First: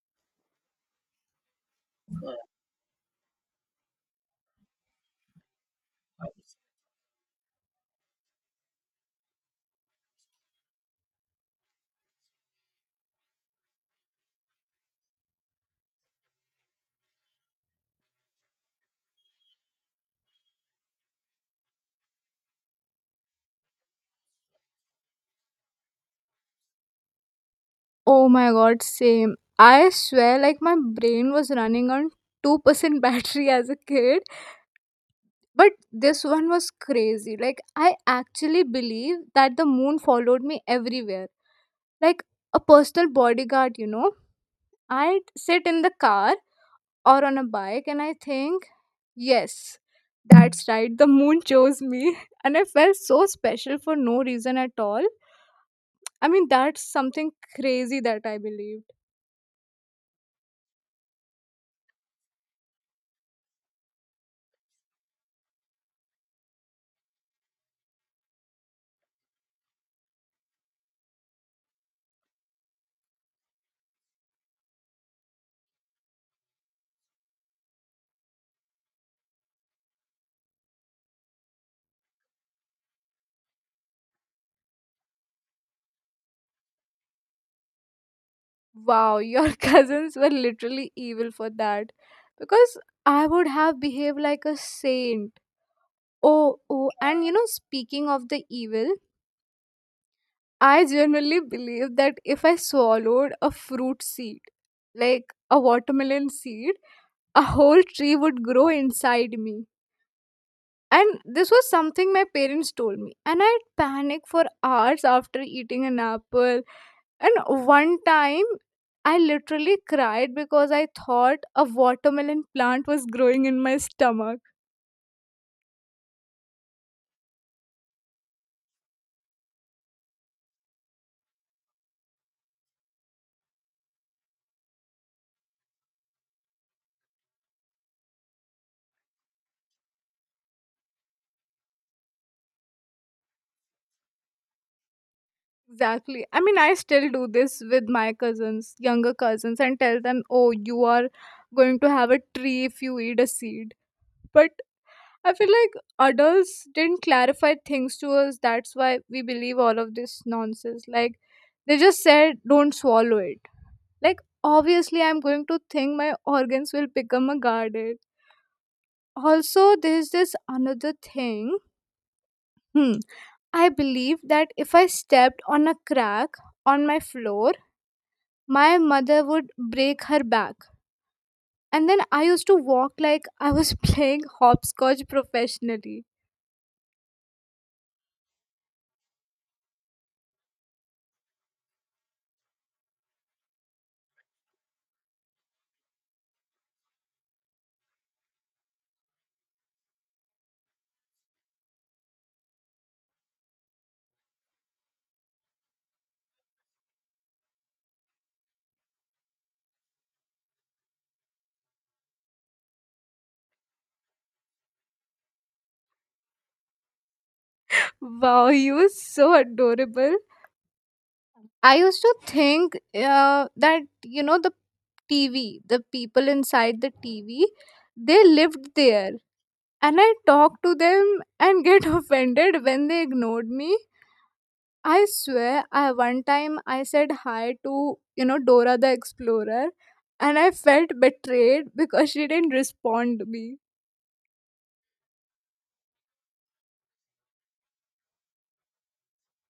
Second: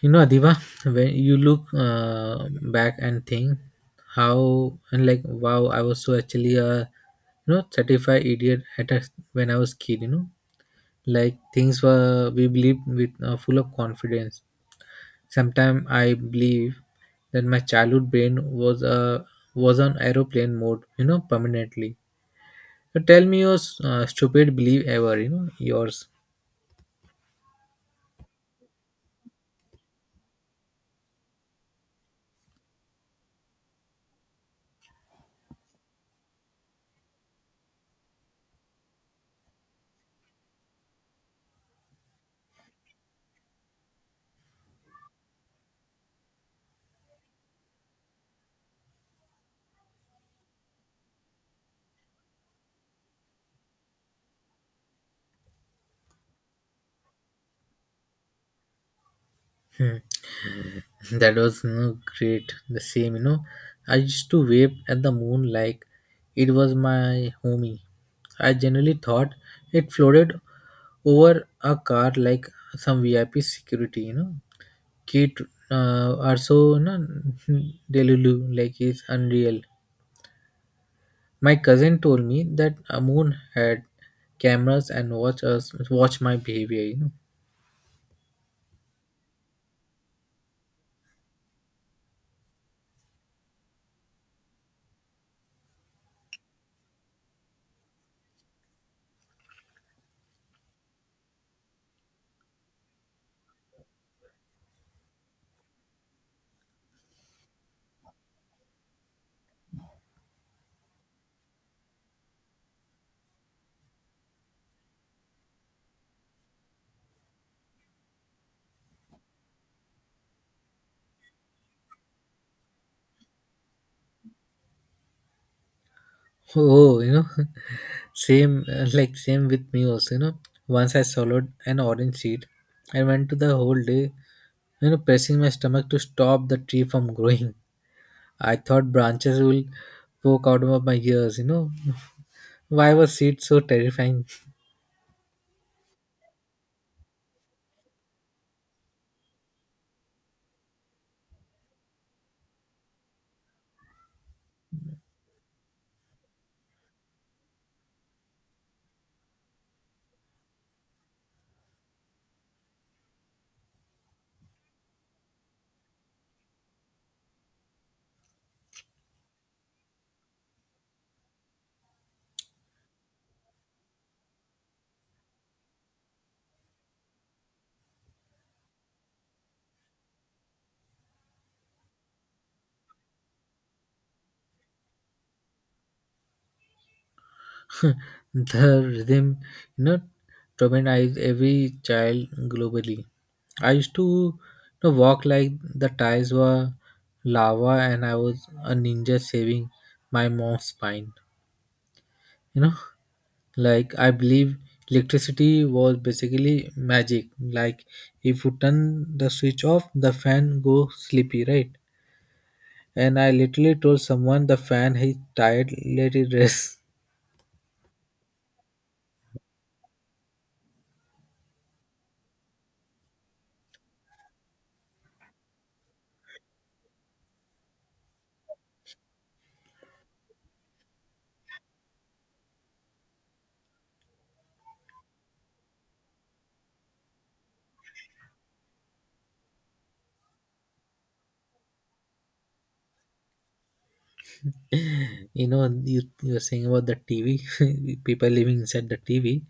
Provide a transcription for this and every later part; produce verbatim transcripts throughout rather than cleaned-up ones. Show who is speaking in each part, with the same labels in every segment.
Speaker 1: You know, Adiba, when you look uh, back and think how and like wow, I was so actually a you know certified idiot at a, when I was kid. You know, like things were we believed with uh, full of confidence. Sometimes I believe that my childhood brain was a was on aeroplane mode, you know, permanently. So tell me your uh, stupid belief ever. You know yours.
Speaker 2: Oh my god, same. I swear, like, my brain was running on two percent battery as a kid. But this one was crazy. Like, I actually believe that the moon followed me everywhere. Like, a personal bodyguard, you know? I'd sit in the car or on a bike and I think, yes, that's right, the moon chose me. And I felt so special for no reason at all. I mean, that's something crazy that I believe.
Speaker 1: Hmm. That was, you know, great, the same. You know, I used to wave at the moon like it was my homie. I generally thought it floated over a car like some VIP security, you know, kid uh, are so, you know, delulu, like it's unreal. My cousin told me that a moon had cameras and watch us, watch my behavior, you know.
Speaker 2: Wow, your cousins were literally evil for that. Because I would have behaved like a saint. Oh, oh, and you know, speaking of the evil, I generally believe that if I swallowed a fruit seed, like a watermelon seed, a whole tree would grow inside me. And this was something my parents told me. And I panicked for hours after eating an apple. And one time, I literally cried because I thought a watermelon plant was growing in my stomach.
Speaker 1: Oh, you know, same, uh, like same with me also. You know, once I swallowed an orange seed, I went to the whole day, you know, pressing my stomach to stop the tree from growing. I thought branches will poke out of my ears. You know, why was seed so terrifying?
Speaker 2: Exactly. I mean, I still do this with my cousins, younger cousins, and tell them, oh, you are going to have a tree if you eat a seed. But I feel like adults didn't clarify things to us. That's why we believe all of this nonsense. Like, they just said, don't swallow it. Like, obviously, I'm going to think my organs will become a guarded. Also, there's this another thing. Hmm. I believe that if I stepped on a crack on my floor, my mother would break her back. And then I used to walk like I was playing hopscotch professionally.
Speaker 1: The rhythm, you know, traumatized every child globally. I used to, you know, walk like the tires were lava and I was a ninja saving my mom's spine. You know, like I believe electricity was basically magic. Like if you turn the switch off, the fan goes sleepy, right? And I literally told someone the fan is tired, let it rest.
Speaker 2: Wow, you were so adorable. I used to think uh, that you know the T V, the people inside the T V, they lived there, and I talked to them and get offended when they ignored me. I swear, I one time I said hi to you know Dora the Explorer, and I felt betrayed because she didn't respond to me.
Speaker 1: You know, you, you were saying about the TV, people living inside the TV.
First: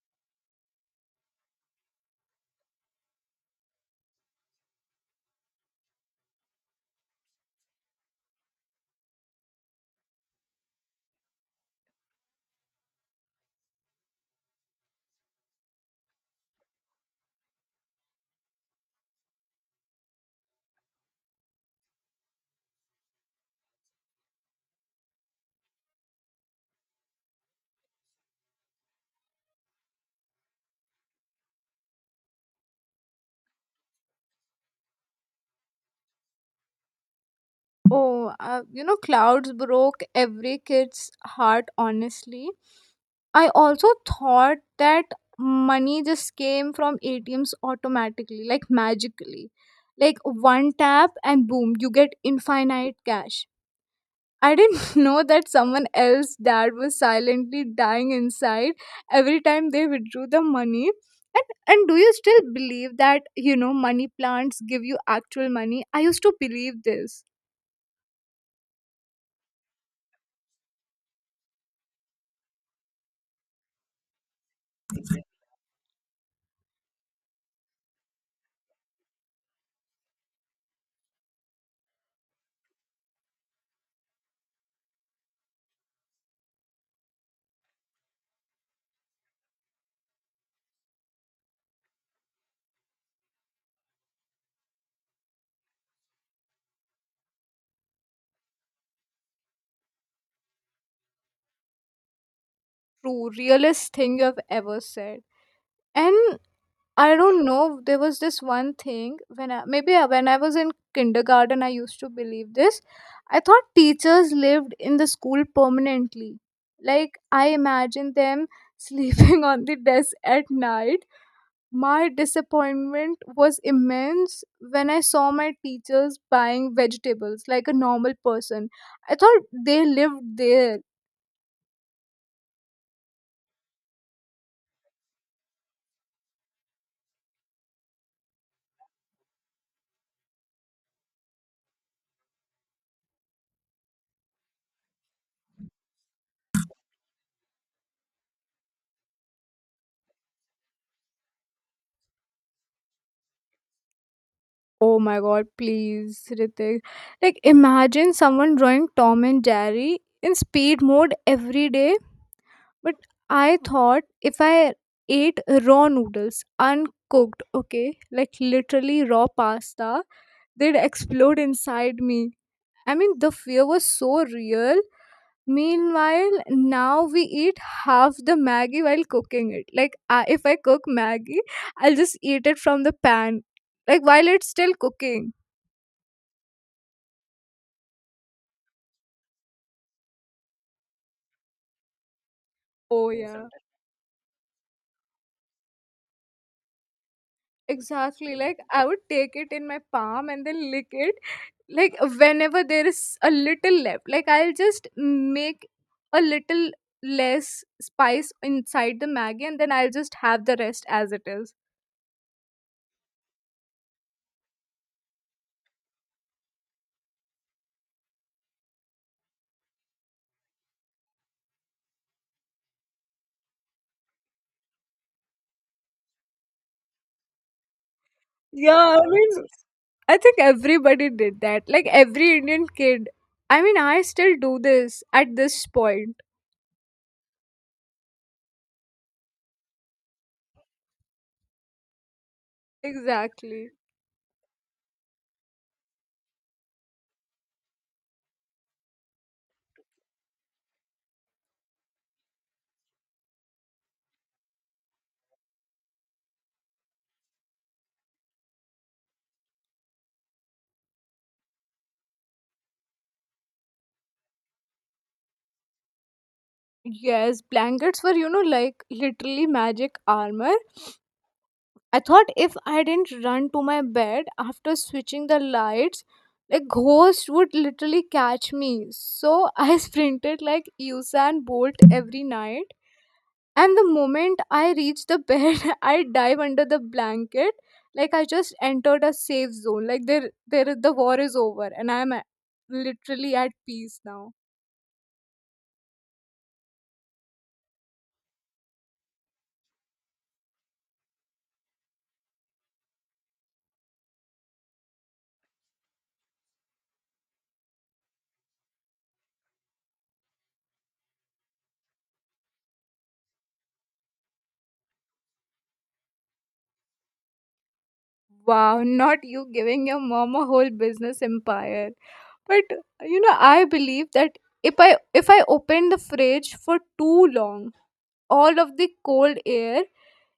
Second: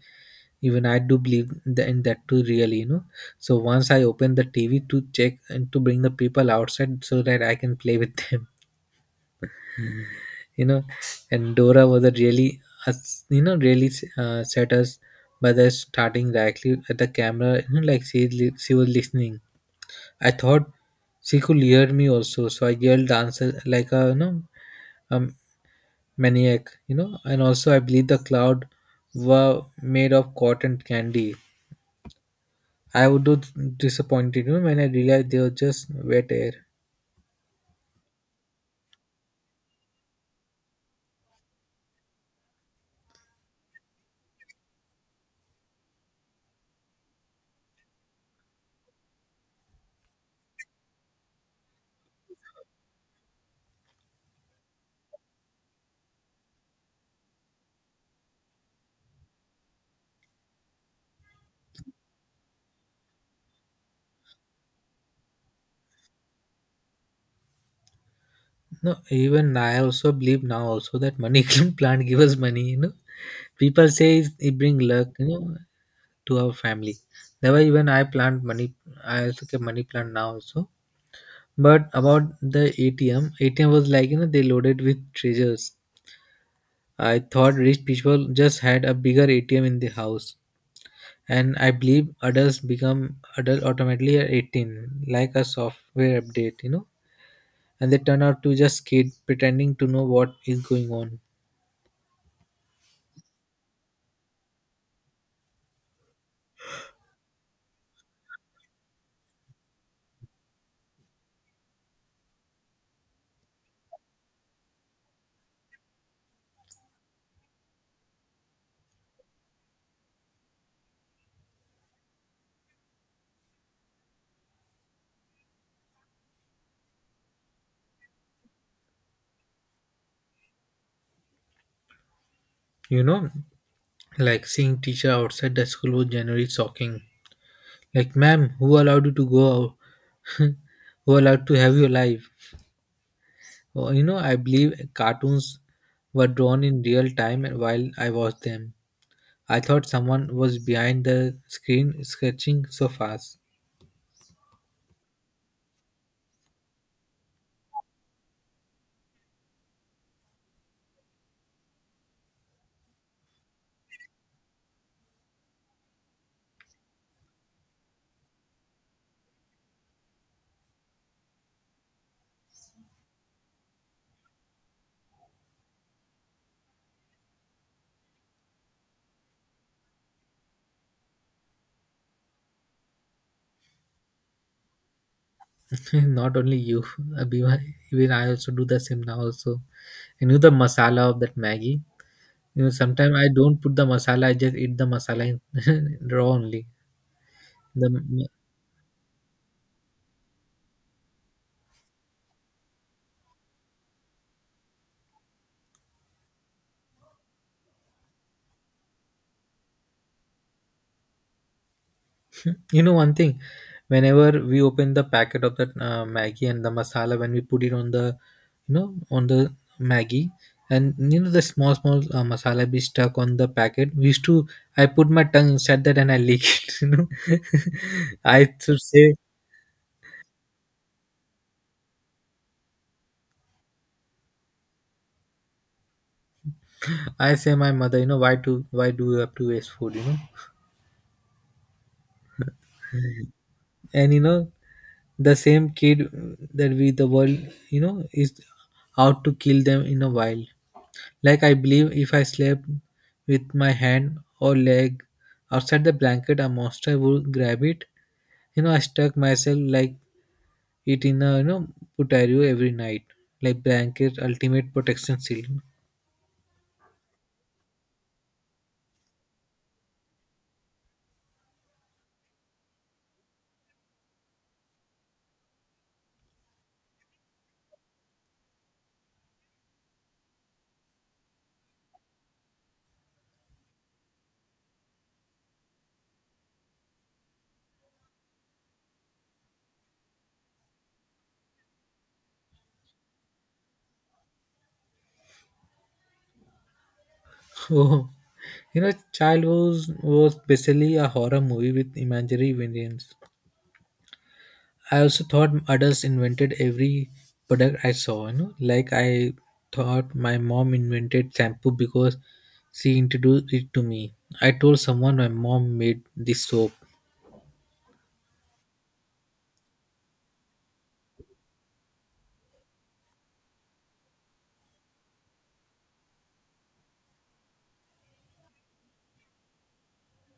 Speaker 1: Even I do believe that, in that too, really, you know. So once I open the TV to check and to bring the people outside so that I can play with them, you know. And Dora was a really uh, you know, really uh, set us by the starting directly at the camera, you know, like she li- she was listening. I thought she could hear me also, so I yelled answer like a, you know, um, maniac, you know. And also I believe the cloud were made of cotton candy. I would do disappointed, you know, when I realized they were just wet air.
Speaker 2: Oh, uh, you know, clouds broke every kid's heart, honestly. I also thought that money just came from A T Ms automatically, like magically. Like one tap and boom, you get infinite cash. I didn't know that someone else's dad was silently dying inside every time they withdrew the money. And, and do you still believe that, you know, money plants give you actual money? I used to believe this.
Speaker 1: No, even I also believe now also that money plant give us money, you know. People say it's- it bring luck, you know, to our family. That's why even I plant money. I also keep money plant now also. But about the atm ATM was like, you know, they loaded with treasures. I thought rich people just had a bigger ATM in the house. And I believe adults become adult automatically at eighteen, like a software update, you know, and they turn out to just kid pretending to know what is going on.
Speaker 2: True, realest thing you have ever said. And I don't know. There was this one thing when I, maybe I- when I was in kindergarten, I used to believe this. I thought teachers lived in the school permanently. Like I imagined them sleeping on the desk at night. My disappointment was immense when I saw my teachers buying vegetables like a normal person. I thought they lived there.
Speaker 1: You know, like seeing teacher outside the school was generally shocking. Like, ma'am, who allowed you to go out? Who allowed to have your life? Or, you know, I believe cartoons were drawn in real time while I watched them. I thought someone was behind the screen sketching so fast.
Speaker 2: Oh my god, please, Ritik. Like, imagine someone drawing Tom and Jerry in speed mode every day. But I thought if I ate raw noodles, uncooked, okay, like literally raw pasta, they'd explode inside me. I mean, the fear was so real. Meanwhile, now we eat half the Maggie while cooking it. Like, I, if I cook Maggie, I'll just eat it from the pan, like, while it's still cooking.
Speaker 1: Not only you, Abhiman, even I also do the same now also. You know the masala of that Maggie. You know,
Speaker 2: Oh,
Speaker 1: sometimes I
Speaker 2: yeah.
Speaker 1: don't put the masala. I just eat the masala in raw only. The
Speaker 2: Exactly. Like I would take it in my palm and then lick it. Like whenever there is a little left, like I'll just make a little less spice inside the Maggie and then I'll just have the rest as it is.
Speaker 1: you know, one thing, whenever we open the packet of that uh, Maggie and the masala, when we put it on the, you know, on the Maggie, and you know the small small uh, masala be stuck on the packet. We used to I put my tongue inside that and I lick it. You know, I should
Speaker 2: Yeah, I
Speaker 1: say,
Speaker 2: mean, I think everybody did that. Like every Indian kid. I mean, I still do this at this point.
Speaker 1: I say my mother, you know, why to why do you have to waste food, you know?
Speaker 2: Exactly.
Speaker 1: And you know, the same kid that we the world, you know, is out to kill them in a while. Like I believe if I slept with my hand or leg outside the blanket, a monster would grab it. You know, I stuck myself like it in a, you know, putario every night, like blanket ultimate protection seal.
Speaker 2: Yes, blankets were, you know, like literally magic armor. I thought if I didn't run to my bed after switching the lights, a ghost would literally catch me. So I sprinted like Usain Bolt every night. And the moment I reach the bed, I dive under the blanket like I just entered a safe zone. Like there, there, the war is over, and I'm a- literally at peace now.
Speaker 1: Oh, you know, child was was basically a horror movie with imaginary villains. I also thought adults invented every product I saw, you know. Like I thought my mom invented shampoo because she introduced it to me. I told someone my mom made this soap,
Speaker 2: Wow, not you giving your mom a whole business empire. But you know, I believe that if I if I open the fridge for too long, all of the cold air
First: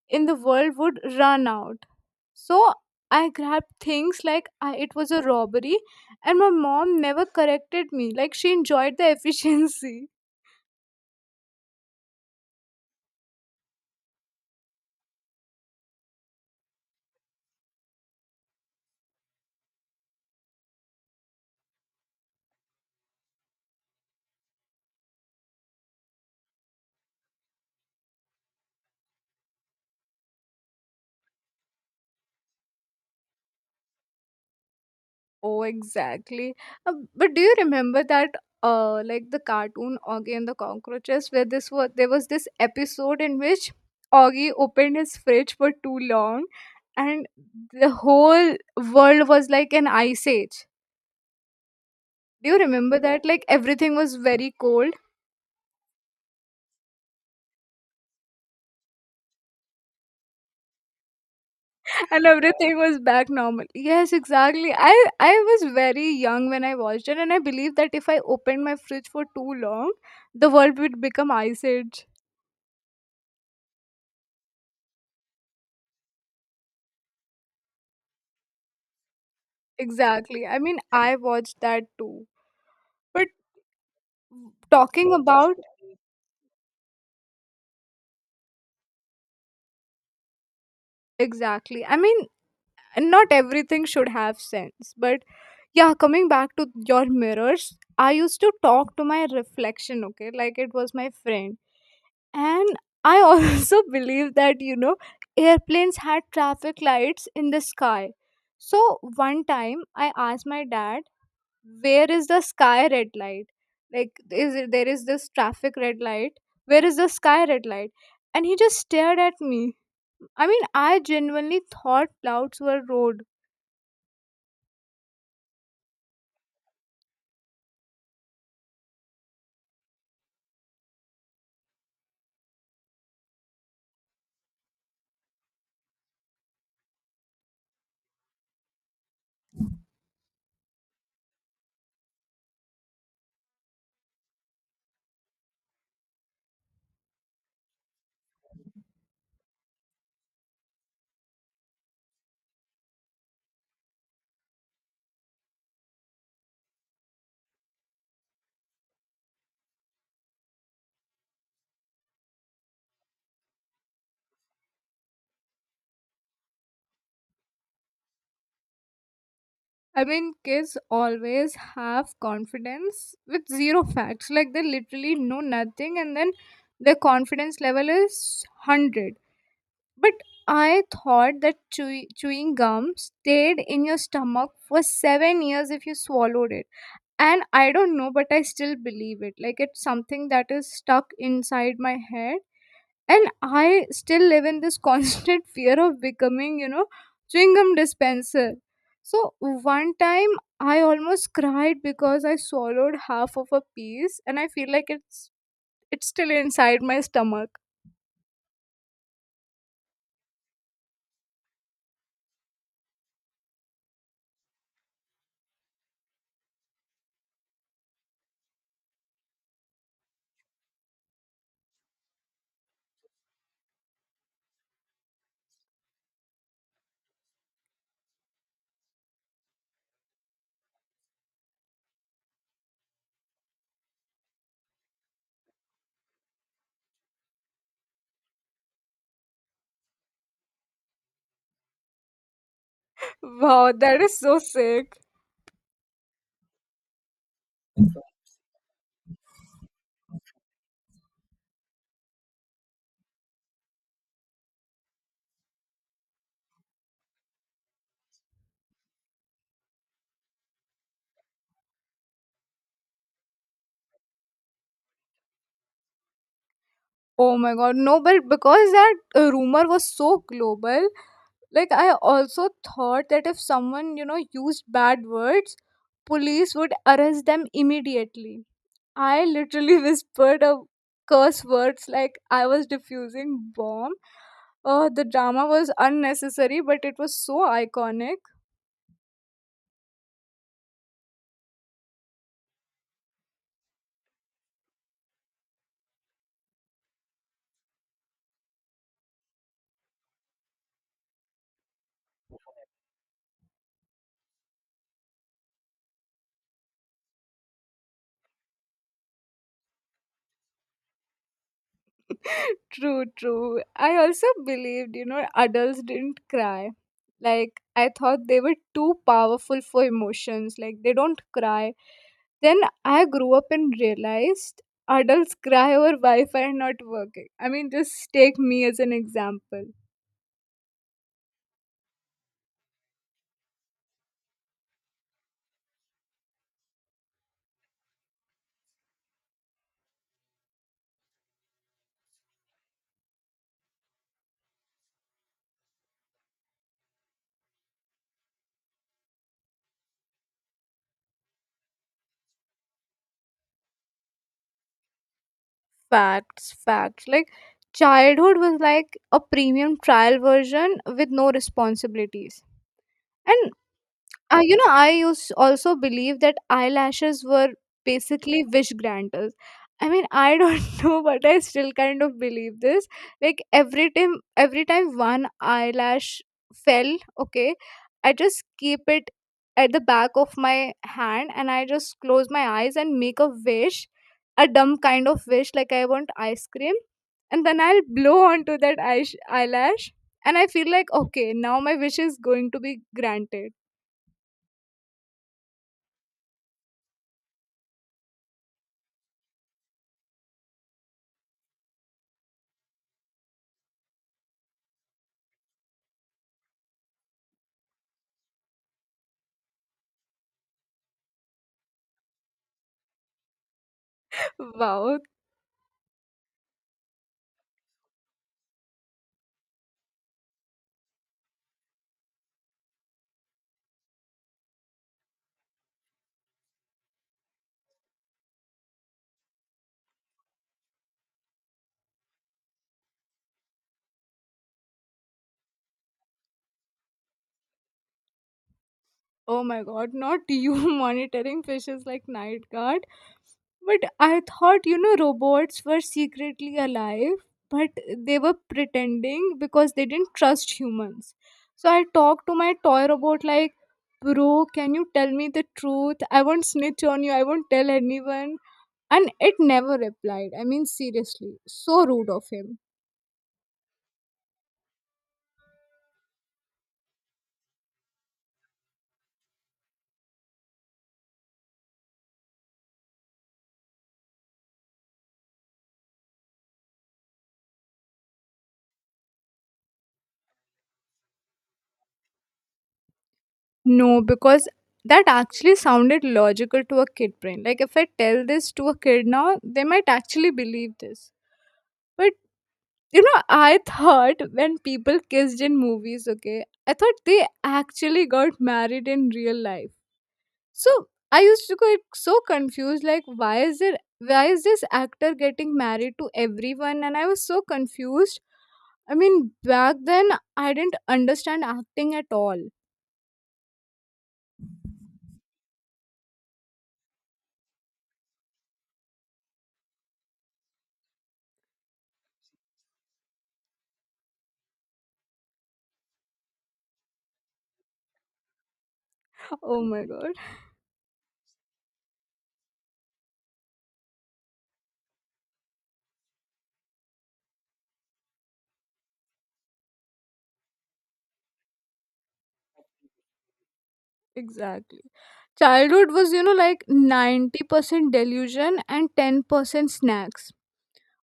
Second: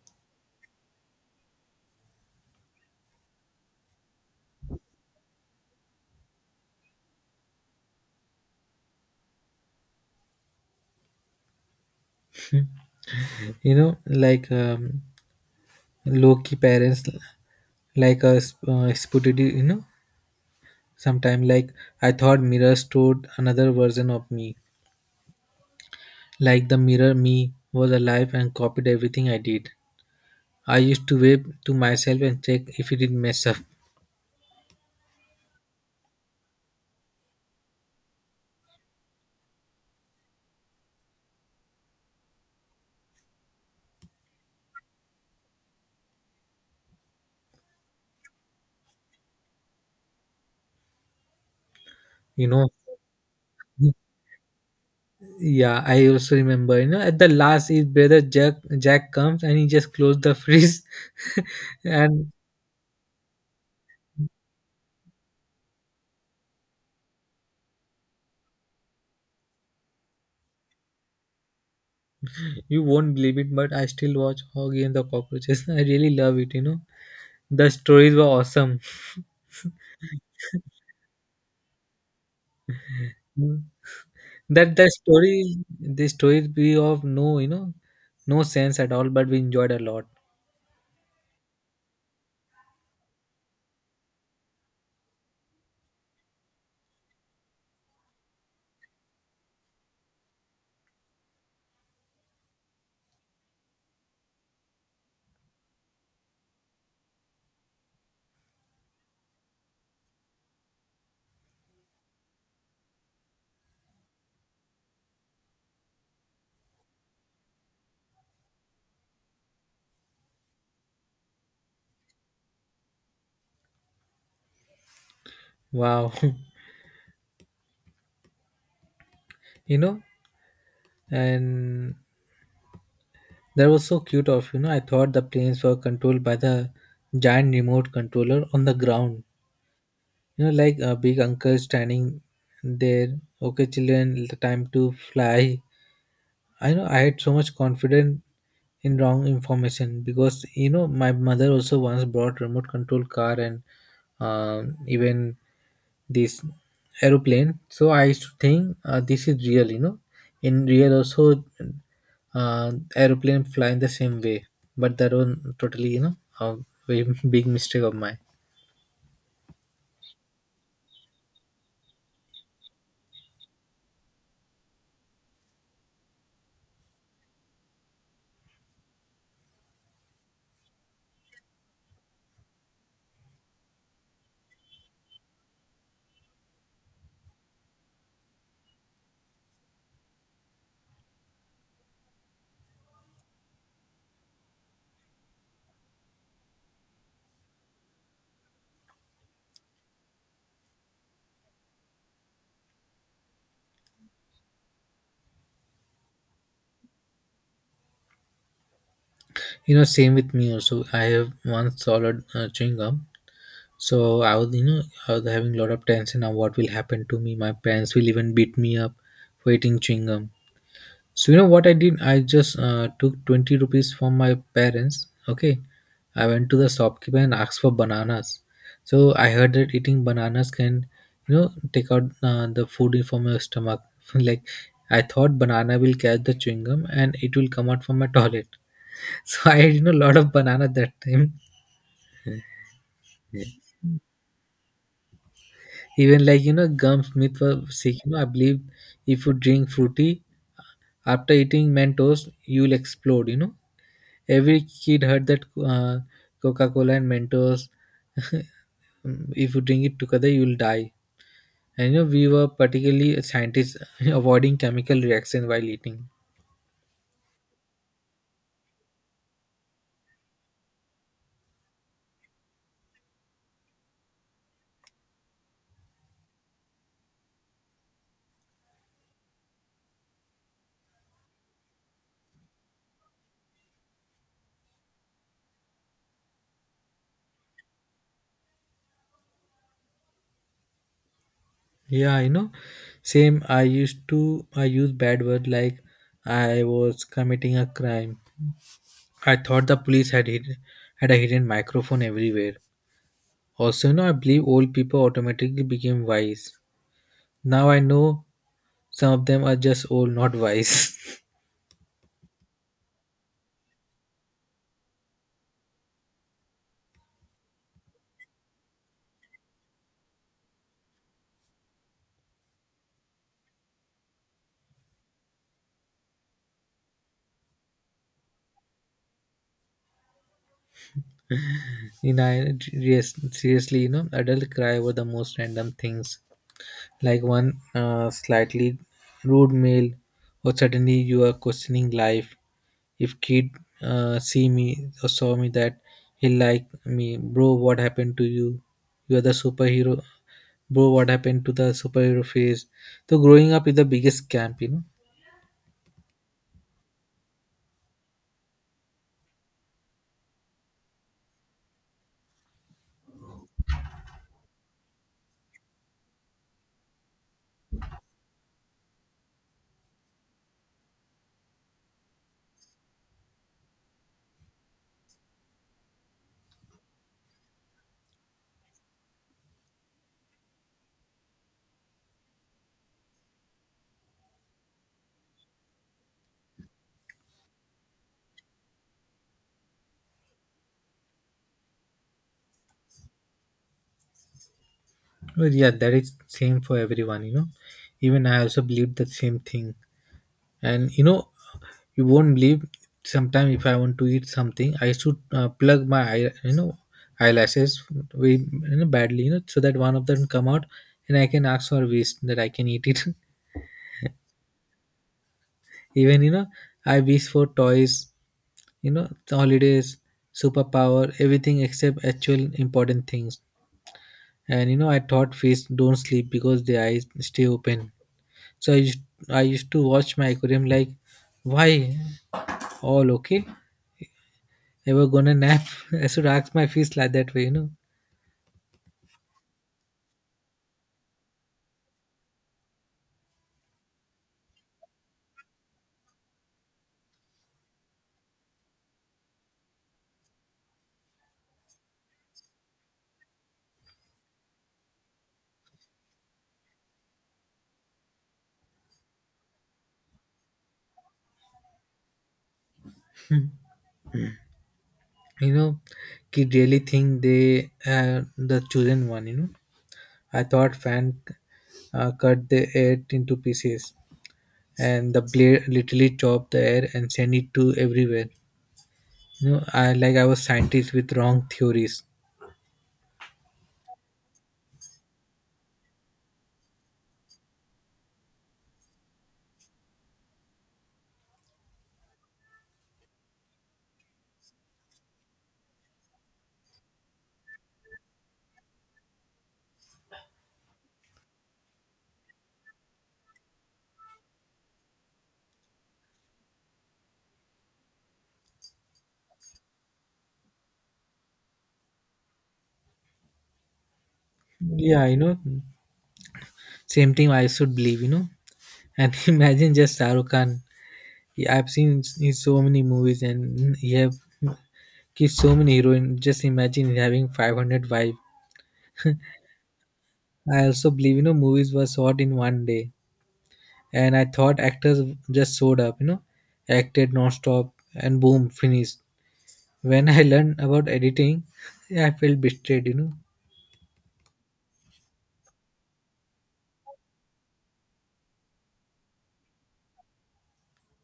Speaker 2: in the world would run out. So I grabbed things like I, it was a robbery, and my mom never corrected me. Like she enjoyed the efficiency.
Speaker 1: you know, like um, low-key parents, like a uh, spotted, you know, sometime like I thought mirror stored another version of me. Like the mirror me was alive and copied everything I did. I used to wave to myself and check if it didn't mess up,
Speaker 2: Oh, exactly. Uh, but do you remember that, uh, like the cartoon Augie and the Cockroaches, where this was there was this episode in which Augie opened his fridge for too long, and the whole world was like an ice age.
Speaker 1: you
Speaker 2: Do you
Speaker 1: know.
Speaker 2: remember that? Like everything was very cold
Speaker 1: Yeah, I also remember. You know, at the last, his brother Jack Jack comes and he just closed the fridge,
Speaker 2: and
Speaker 1: and
Speaker 2: everything was back normal. Yes, exactly. I I was very young when I watched it, and I believe that if I opened my fridge for too long, the world would become ice age.
Speaker 1: you won't believe it, but I still watch Hoggy and the Cockroaches. I really love it. You know, the stories were awesome.
Speaker 2: Exactly. I mean, I watched that too. But
Speaker 1: Mm. That the
Speaker 2: talking
Speaker 1: story,
Speaker 2: about
Speaker 1: the stories be of no, you know, no sense at all, but we enjoyed a lot.
Speaker 2: exactly, I mean, not everything should have sense. But yeah, coming back to your mirrors, I used to talk to my reflection, okay, like it was my friend. And I also believe that, you know, airplanes had traffic lights in the sky. So one time I asked my dad where is the sky red light, like is it, there is this traffic red light, where is the sky red light, and he just stared at me. I mean, I genuinely thought clouds were road.
Speaker 1: Wow, you know, and that was so cute of, you know. I thought the planes were controlled by the giant remote controller on the ground. You know, like a big uncle standing there. Okay, children, the time to fly. I know I had so much confidence in wrong information because you know my mother also once brought remote control car and um, even this aeroplane. So I used to think uh, this is real. You know, in real also uh, aeroplane fly in the same way, but that was totally, you know, a very big mistake of mine.
Speaker 2: I mean, kids always have confidence with zero facts. Like, they literally know nothing, and then their confidence level is one hundred. But I thought that chew- chewing gum stayed in your stomach for seven years if you swallowed it, and I don't know, but I still believe it. Like it's something that is stuck inside my head, and I still live in this constant fear of becoming, you know, chewing gum dispenser. So one time I almost cried because I swallowed half of a piece and I feel like it's it's still inside my stomach.
Speaker 1: You know, same with me also. I have once swallowed uh, chewing gum, so I was, you know, I was having a lot of tension of what will happen to me. My parents will even beat me up for eating chewing gum. So you know what I did? I just uh, took twenty rupees from my parents. Okay. I went to the shopkeeper and asked for bananas. So I heard that eating bananas can, you know, take out uh, the food from your stomach. Like I thought banana will catch the chewing gum and it will come out from my toilet. So I had, you know, a lot of banana that time.
Speaker 2: Wow, that is so sick.
Speaker 1: Even like, you know, gum Smith was sick. You know, I believe if you drink fruity after eating Mentos, you will explode, you know. Every kid heard that uh, Coca-Cola and Mentos, if you drink it together, you will die. And you know, we were particularly scientists avoiding chemical reaction while eating.
Speaker 2: Oh my god, no, but because that uh, rumor was so global. Like, I also thought that if someone, you know, used bad words, police would arrest them immediately. I literally whispered a curse words like I was diffusing bomb. Oh, the drama was unnecessary, but it was so iconic.
Speaker 1: Yeah, you know, same. I used to I use bad word like I was committing a crime. I thought the police had hid, had a hidden microphone everywhere. Also, you know, I believe old people automatically became wise. Now I know some of them are just old, not wise.
Speaker 2: True, true. I also believed, you know, adults didn't cry. Like, I thought they were too powerful for emotions. Like, they don't cry. Then I grew up and realized adults cry over Wi Fi not working. I mean, just take me as an example.
Speaker 1: You know I- yes, seriously, you know, adults cry over the most random things, like one uh, slightly rude mail, or suddenly you are questioning life. If kid uh, see me or saw me, that he like me, bro, what happened to you? You are the superhero. Bro, what happened to the superhero phase? So growing up is the biggest scam, you know.
Speaker 2: Facts, facts. Like, childhood was like a premium trial version with no responsibilities. And uh, you know, I used also believe that eyelashes were basically wish granters. I mean, I don't know, but I still kind of believe this. Like every time, every time one eyelash fell, okay, I just keep it at the back of my hand, and I just close my eyes and make a wish, a dumb kind of wish, like I want ice cream. And then I'll blow onto that eyes eyelash, and I feel like, okay, now my wish is going to be granted.
Speaker 1: Well, yeah, that is same for everyone, you know. Even I also believe the same thing. And you know, you won't believe. Sometime if I want to eat something, I should uh, plug my eye, you know, eyelashes very, you know, badly, you know, so that one of them come out, and I can ask for wish that I can eat it.
Speaker 2: Wow.
Speaker 1: Even you know, I wish for toys, you know, holidays, superpower, everything except actual important things. And you know, I thought fish don't sleep because their eyes stay open. So I used, I used to watch my aquarium like, why all okay? Ever gonna nap? I should ask my fish like that way, you know.
Speaker 2: Oh my god, not you monitoring fishes like night guard. But I thought, you know, robots were secretly alive, but they were pretending because they didn't trust humans. So I talked to my toy robot like, bro, can you tell me the truth? I won't snitch on you, I won't tell anyone. And it never replied. I mean, seriously, so rude of him.
Speaker 1: You know, kid really think they uh, the chosen one. You know, I thought fan uh, cut the air into pieces, and the blade literally chopped the air and sent it to everywhere. You know, I like I was scientist with wrong theories.
Speaker 2: No, because that actually sounded logical to a kid brain. Like if I tell this to a kid now, they might actually believe this. But you know, I thought when people kissed in movies, okay, I thought they actually got married in real life. So I used to get so confused, like why is there why is this actor getting married to everyone? And I was so confused. I mean, back then I didn't understand acting at all.
Speaker 1: Yeah, you know, same thing I should believe, you know. And imagine just Shahrukh Khan. Yeah, I've seen in so many movies and he have kissed so many heroines. Just imagine having five hundred wife.
Speaker 2: Oh my god.
Speaker 1: I also believe, you know, movies were shot in one day. And I thought actors just showed up, you know, acted non-stop, and boom, finished. When I learned about editing, I felt betrayed, you know.
Speaker 2: Exactly. Childhood was, you know, like ninety percent delusion and ten percent snacks.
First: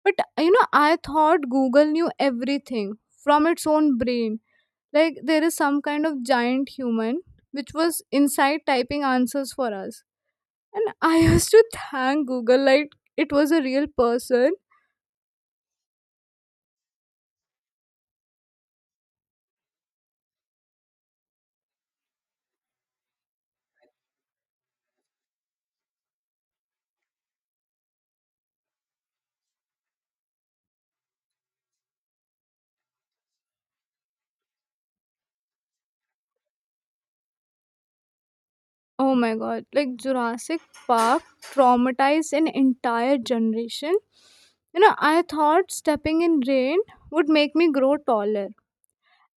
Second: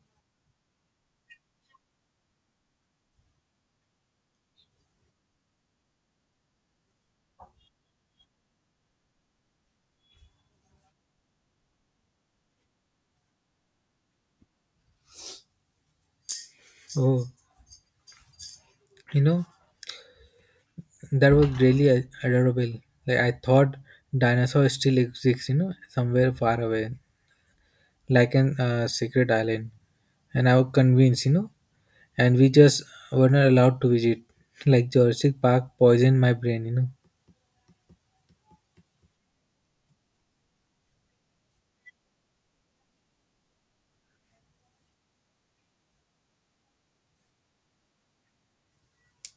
Speaker 2: But you know, I thought Google knew everything from its own brain, like there is some kind of giant human which was inside typing answers for us. And I used to thank Google like it was a real person.
Speaker 1: Oh, you know, that was really ad- adorable. Like I thought dinosaur still exists, you know, somewhere far away, like an uh, secret island. And I was convinced, you know, and we just were not allowed to visit. Like Jurassic Park poisoned my brain, you know.
Speaker 2: Oh my god, like Jurassic Park traumatized an entire generation. You know, I thought stepping in rain would make me grow taller.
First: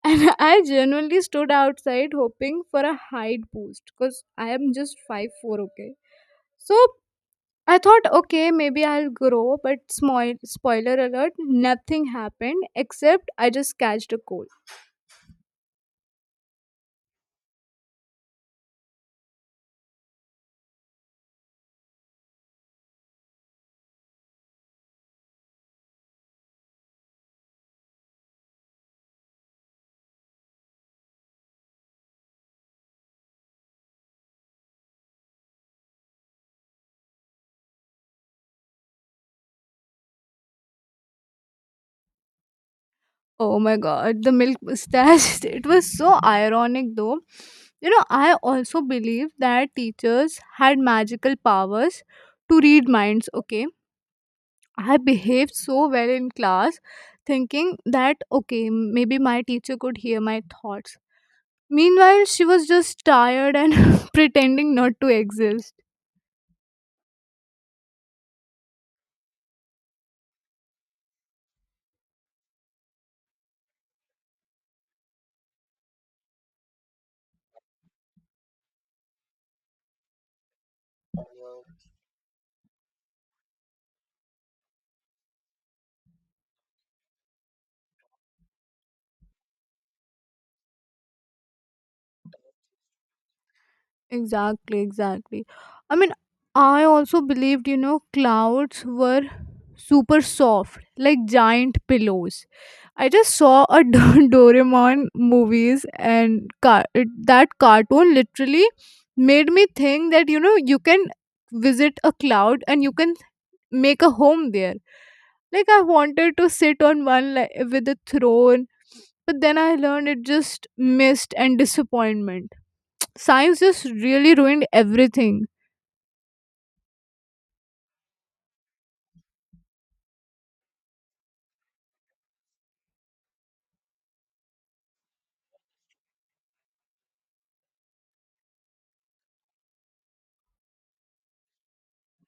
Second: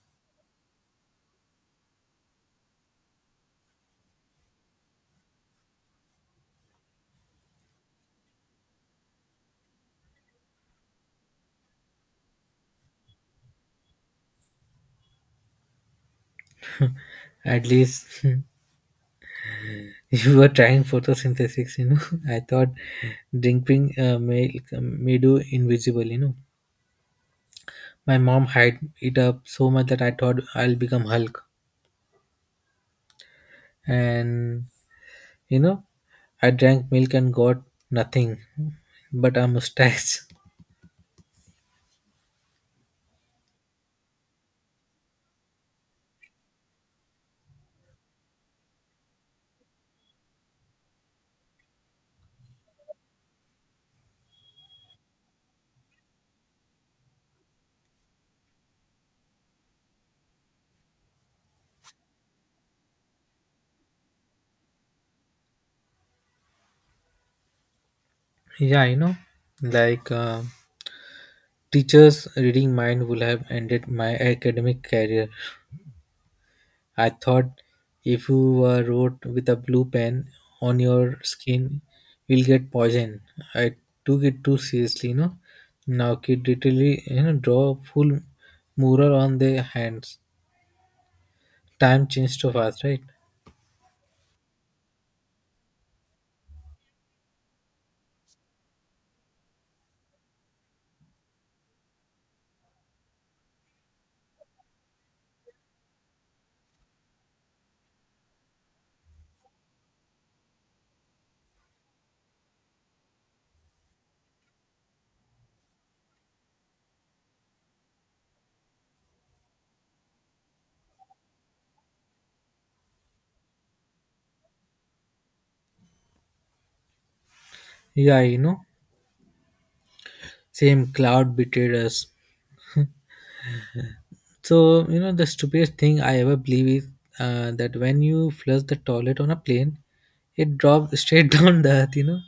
Speaker 2: And I genuinely stood outside hoping for a height boost because I am just five four. Okay? So I thought, okay, maybe I'll grow, but small, spoiler alert, nothing happened except I just catched a cold.
Speaker 1: At least you were trying photosynthesis, you know. I thought drinking uh, made, made you invisible, you know. My mom hide it up so much that I thought I'll become Hulk. And, you know, I drank milk and got nothing but a mustache.
Speaker 2: Oh my god, the milk mustache. It was so ironic though. You know, I also believe that teachers had magical powers to read minds, okay? I behaved so well in class, thinking that okay, maybe my teacher could hear my thoughts. Meanwhile, she was just tired and pretending not to exist.
Speaker 1: Yeah, you know, like uh, teachers' reading mind would have ended my academic career. I thought if you were wrote with a blue pen on your skin, you'll get poison. I took it too seriously, you know. Now kid literally, you know, draw a full mural on their hands. Time changed so fast, right?
Speaker 2: Exactly, exactly. I mean, I also believed, you know, clouds were super soft, like giant pillows. I just saw a Do- Doraemon movies and car- it, that cartoon literally made me think that, you know, you can visit a cloud and you can make a home there. Like I wanted to sit on one li- with a throne, but then I learned it just missed and disappointment. Science just really ruined everything.
Speaker 1: Yeah, you know, same cloud betrayed us. So, you know, the stupidest thing I ever believe is uh, that when you flush the toilet on a plane, it drops straight down the earth, you know.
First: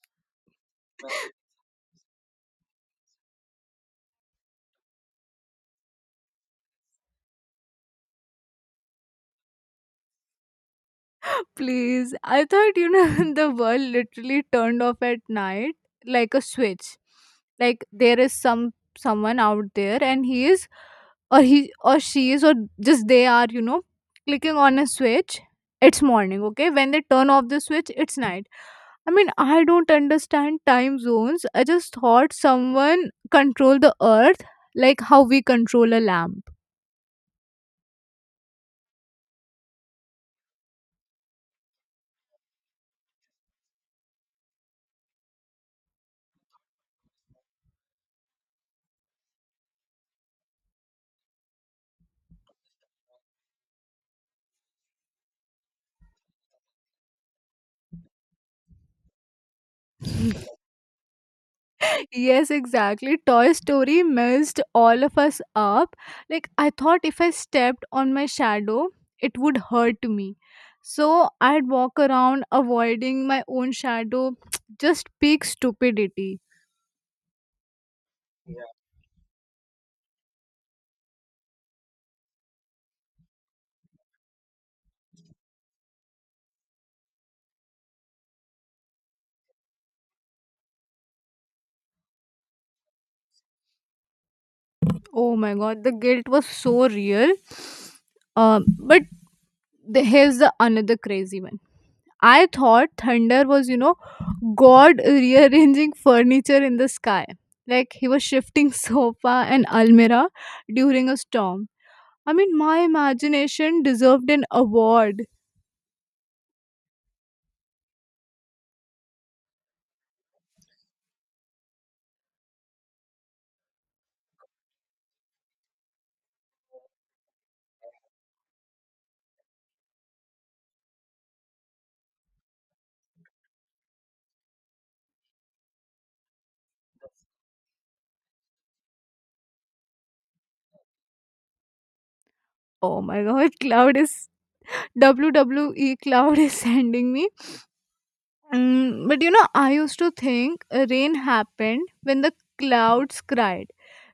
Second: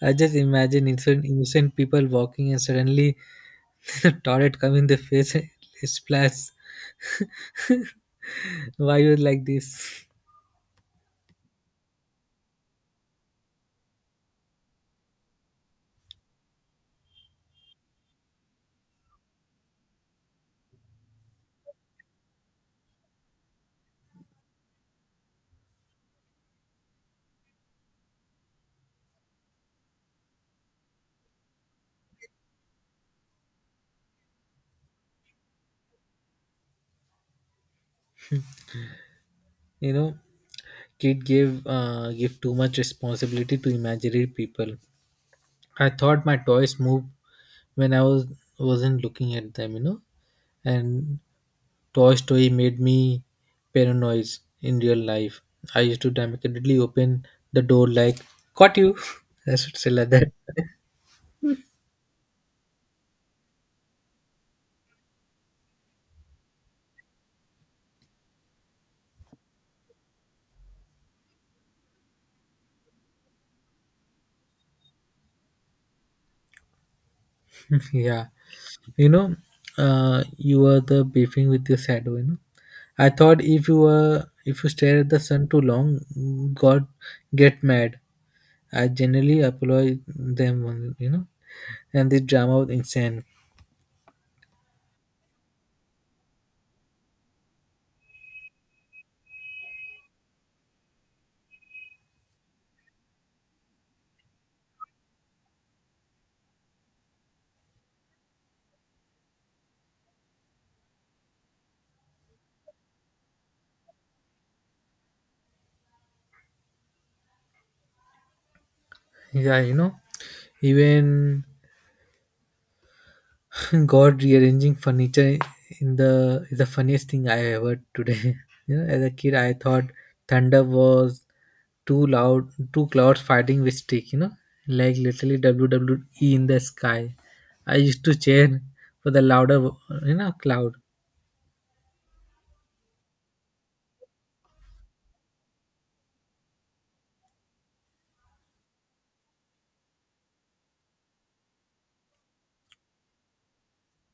Speaker 1: I just imagine innocent, innocent people walking and suddenly the torrent come in the face and splash why you like this
Speaker 2: Please, I thought you know the world literally turned off at night like a switch. Like there is some someone out there and he is or he or she is or just they are, you know, clicking on a switch. It's morning, okay? When they turn off the switch, it's night. I mean, I don't understand time zones. I just thought someone controlled the earth like how we control a lamp.
Speaker 1: you know Kid gave uh, give too much responsibility to imaginary people. I thought my toys moved when i was wasn't looking at them you know and Toy Story made me paranoid in real life. I used to dramatically open the door like caught you. I should say like that.
Speaker 2: Yes, exactly. Toy Story messed all of us up. Like, I thought if I stepped on my shadow, it would hurt me. So I'd walk around avoiding my own shadow. Just peak stupidity.
Speaker 1: Yeah, you know uh, you were the beefing with your shadow you know I thought if you were if you stare at the sun too long, god get mad. I generally apologize them you know and this drama was insane.
Speaker 2: Oh my god, the guilt was so real. Um, but the, here's the another crazy one. I thought thunder was, you know, God rearranging furniture in the sky. Like he was shifting sofa and almirah during a storm. I mean, my imagination deserved an award.
Speaker 1: Yeah, you know, even God rearranging furniture in the is the funniest thing I ever today. You know, as a kid, I thought thunder was two loud, two clouds fighting with stick. You know, like literally W W E in the sky. I used to cheer for the louder, you know, cloud.
Speaker 2: Oh my god, cloud is W W E cloud is sending me. Mm, but you know, I used to think uh, rain happened when the clouds cried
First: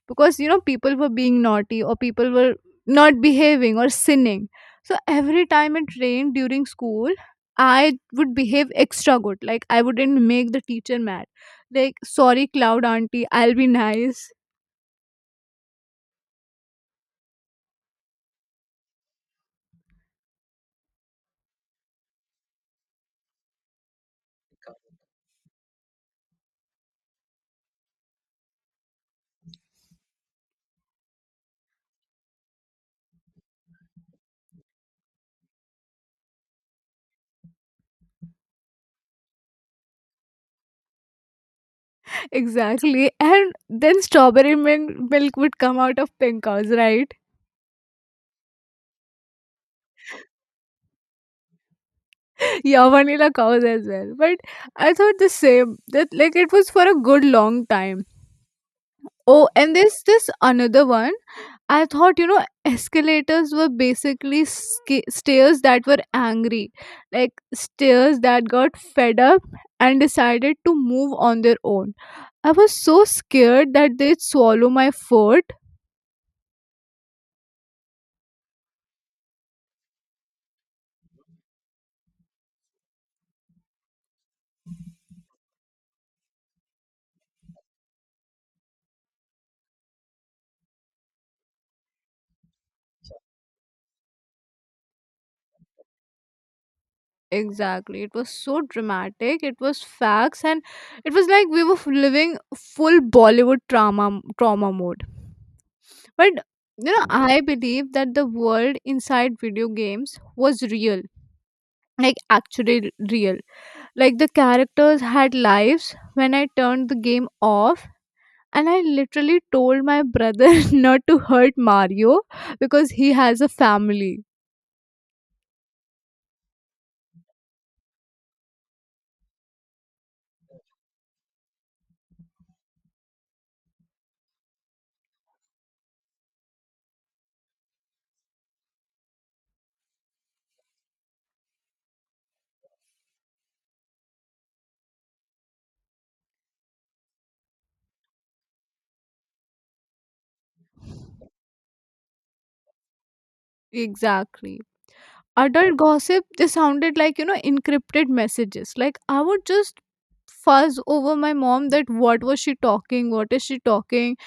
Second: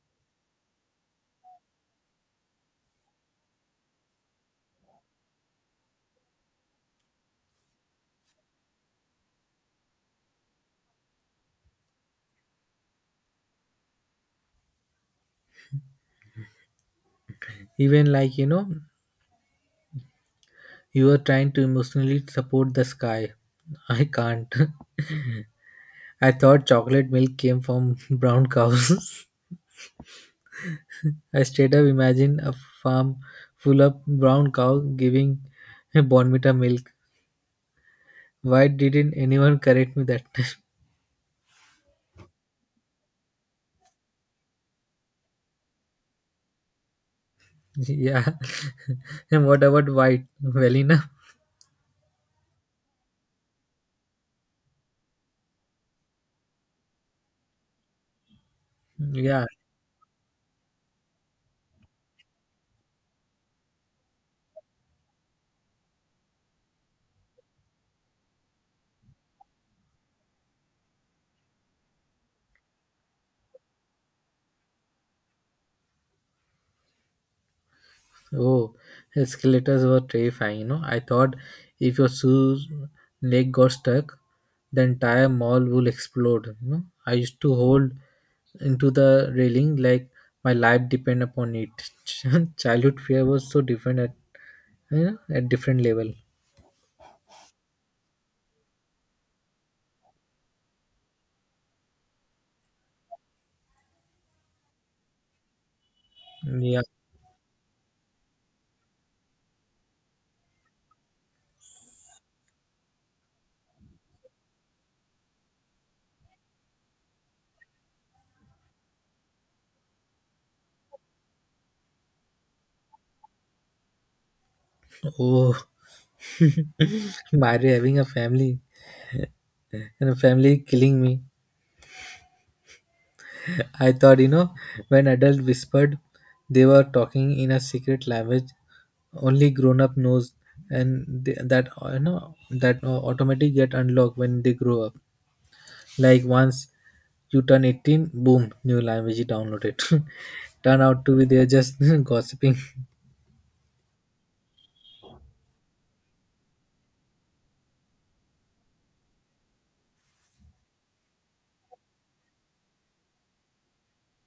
Speaker 2: because you know people were being naughty or people were not behaving or sinning. So every time it rained during school, I would behave extra good. Like I wouldn't make the teacher mad. Like sorry, cloud auntie, I'll be nice.
Speaker 1: Even like you know, you were trying to emotionally support the sky. I can't. I thought chocolate milk came from brown cows. I straight up imagine a farm full of brown cow giving a bonmita milk. Why didn't anyone correct me that time?
Speaker 2: Exactly. And then strawberry milk, milk would come out of pink cows, right?
Speaker 1: Yeah. And what about white? Well enough.
Speaker 2: Yeah, vanilla cows as well. But I thought the same, that like it was for a good long time.
Speaker 1: Yeah.
Speaker 2: Oh, and there's this another one. I thought you know escalators were basically sca- stairs that were angry, like stairs that got fed up and decided to move on their own. I was so scared that they'd swallow my foot.
Speaker 1: Oh, escalators were terrifying, you know. I thought if your shoe's leg got stuck, the entire mall would explode. You know? I used to hold into the railing like my life depend upon it. Childhood fear was so different at you know at different level.
Speaker 2: Exactly, it was so dramatic. It was facts, and it was like we were f- living full Bollywood trauma trauma mode. But
Speaker 1: Yeah.
Speaker 2: you know, I believe that the world inside video games was real, like actually real. Like the characters had lives when I turned the game off. And I literally told my brother not to hurt Mario because he has a family.
Speaker 1: Oh, Mario having a family and a family killing me. I thought, you know, when adults whispered, they were talking in a secret language only grown up knows, and they, that uh, you know that uh, automatically get unlocked when they grow up. Like once you turn eighteen, boom, new language you downloaded. Turn out to be they're just gossiping.
Speaker 2: Exactly. Adult gossip, they sounded like, you know, encrypted messages. Like I would just fuzz over my mom that what was she talking? What is she talking?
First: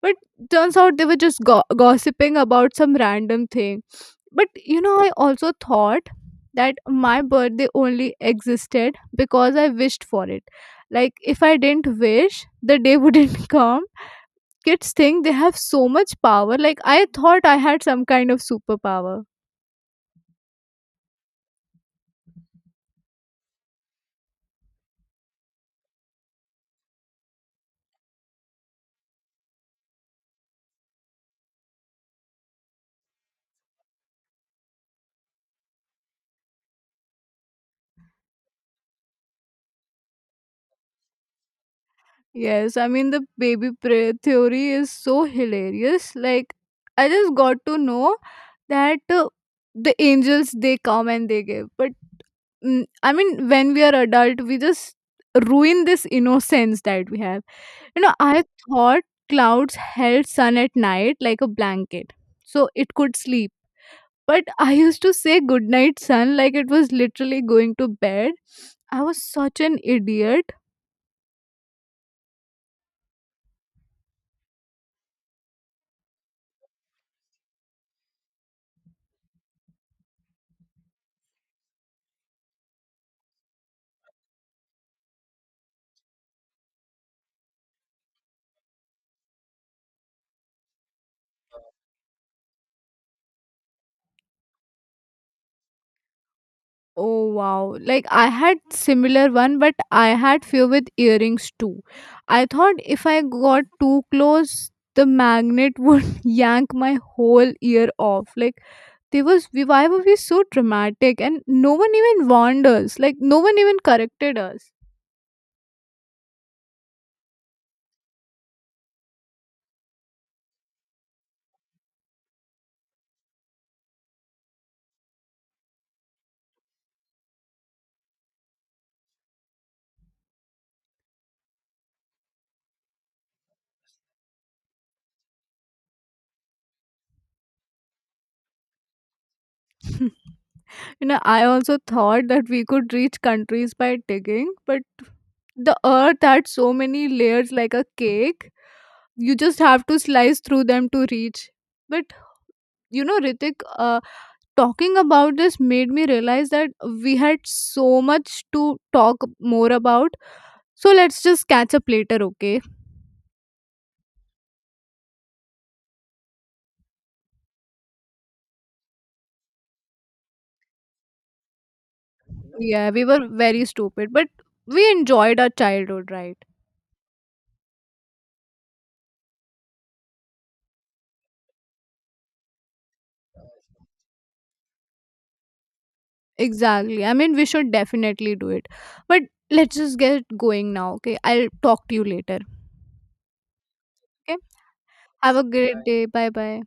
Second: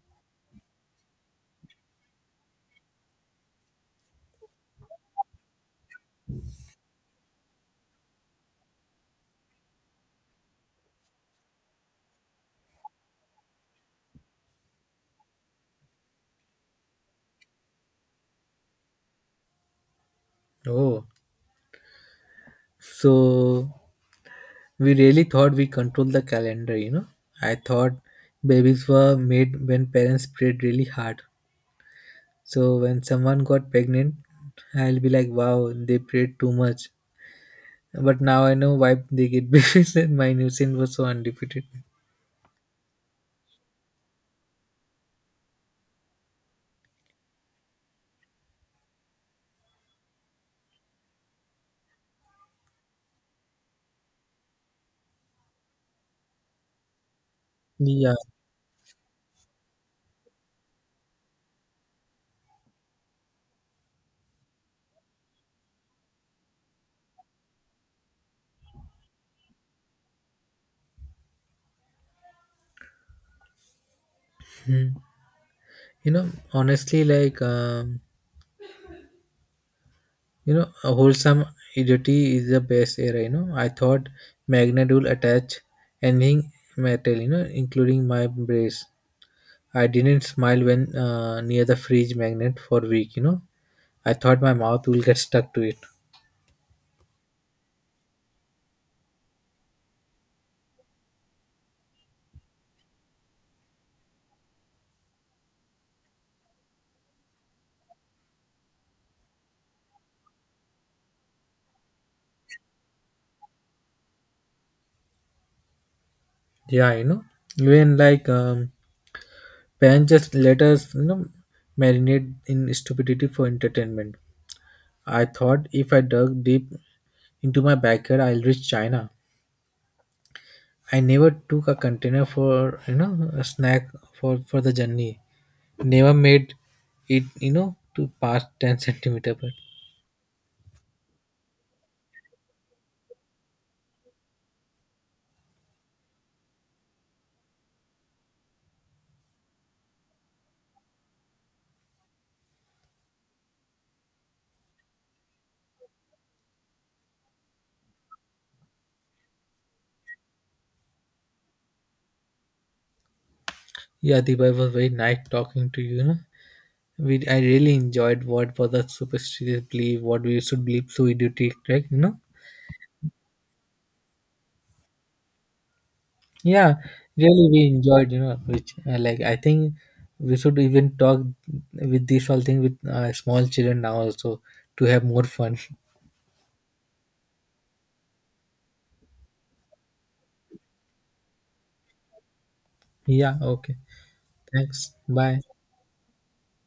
Speaker 2: But turns out they were just go- gossiping about some random thing. But you know, I also thought that my birthday only existed because I wished for it. Like if I didn't wish, the day wouldn't come. Kids think they have so much power. Like I thought I had some kind of superpower.
Speaker 1: Oh, so we really thought we control the calendar, you know. I thought babies were made when parents prayed really hard. So when someone got pregnant, I'll be like, wow, they prayed too much. But now I know why they get babies and my new sin was so undefeated.
Speaker 2: Yes, i mean the baby pra- theory is so hilarious. Like I just got to know that uh, the angels they come and they give. But mm, I mean, when we are adult, we just ruin this innocence that we have. You know,
Speaker 1: Yeah.
Speaker 2: I thought clouds held sun at night like a blanket, so it could sleep. But I used to say good night, sun, like it was literally going to bed. I was such an idiot.
Speaker 1: Hmm. You know, honestly, like, um, you know, a wholesome idiocy is the best era, you know. I thought magnet will attach anything metal, you know, including my brace. I didn't smile when uh, near the fridge magnet for week, you know. I thought my mouth will get stuck to it.
Speaker 2: Oh wow. Like I had similar one, but I had fear with earrings too. I thought if I got too close the magnet would yank my whole ear off. Like they was, we, why were we so dramatic and no one even warned us? Like no one even corrected us.
Speaker 1: Yeah, you know, even like um, Pan just let us, you know, marinate in stupidity for entertainment. I thought if I dug deep into my backyard, I'll reach China. I never took a container for, you know, a snack for, for the journey. Never made it, you know, to past ten centimeter. But
Speaker 2: You know, I also thought that we could reach countries by digging, but the earth had so many layers like a cake. You just have to slice through them to reach. But you know, Ritik, uh, talking about this made me realize that we had so much to talk more about. So let's just catch up later, okay?
Speaker 1: yeah, Deepak was very nice talking to you, you know. We, I really enjoyed what was the superstitious belief, what we should believe through idiotic, right? You know?
Speaker 2: Yeah, we were very stupid, but we enjoyed our childhood, right?
Speaker 1: Yeah, really, we enjoyed, you know, which uh, like I think we should even talk with this whole thing with uh, small children now also to have more fun.
Speaker 2: Exactly. I mean, we should definitely do it. But let's just get going now, okay? I'll talk to you later.
Speaker 1: Yeah, okay.
Speaker 2: Okay?
Speaker 1: Thanks.
Speaker 2: Have
Speaker 1: Bye.
Speaker 2: a great Right. day. Bye bye.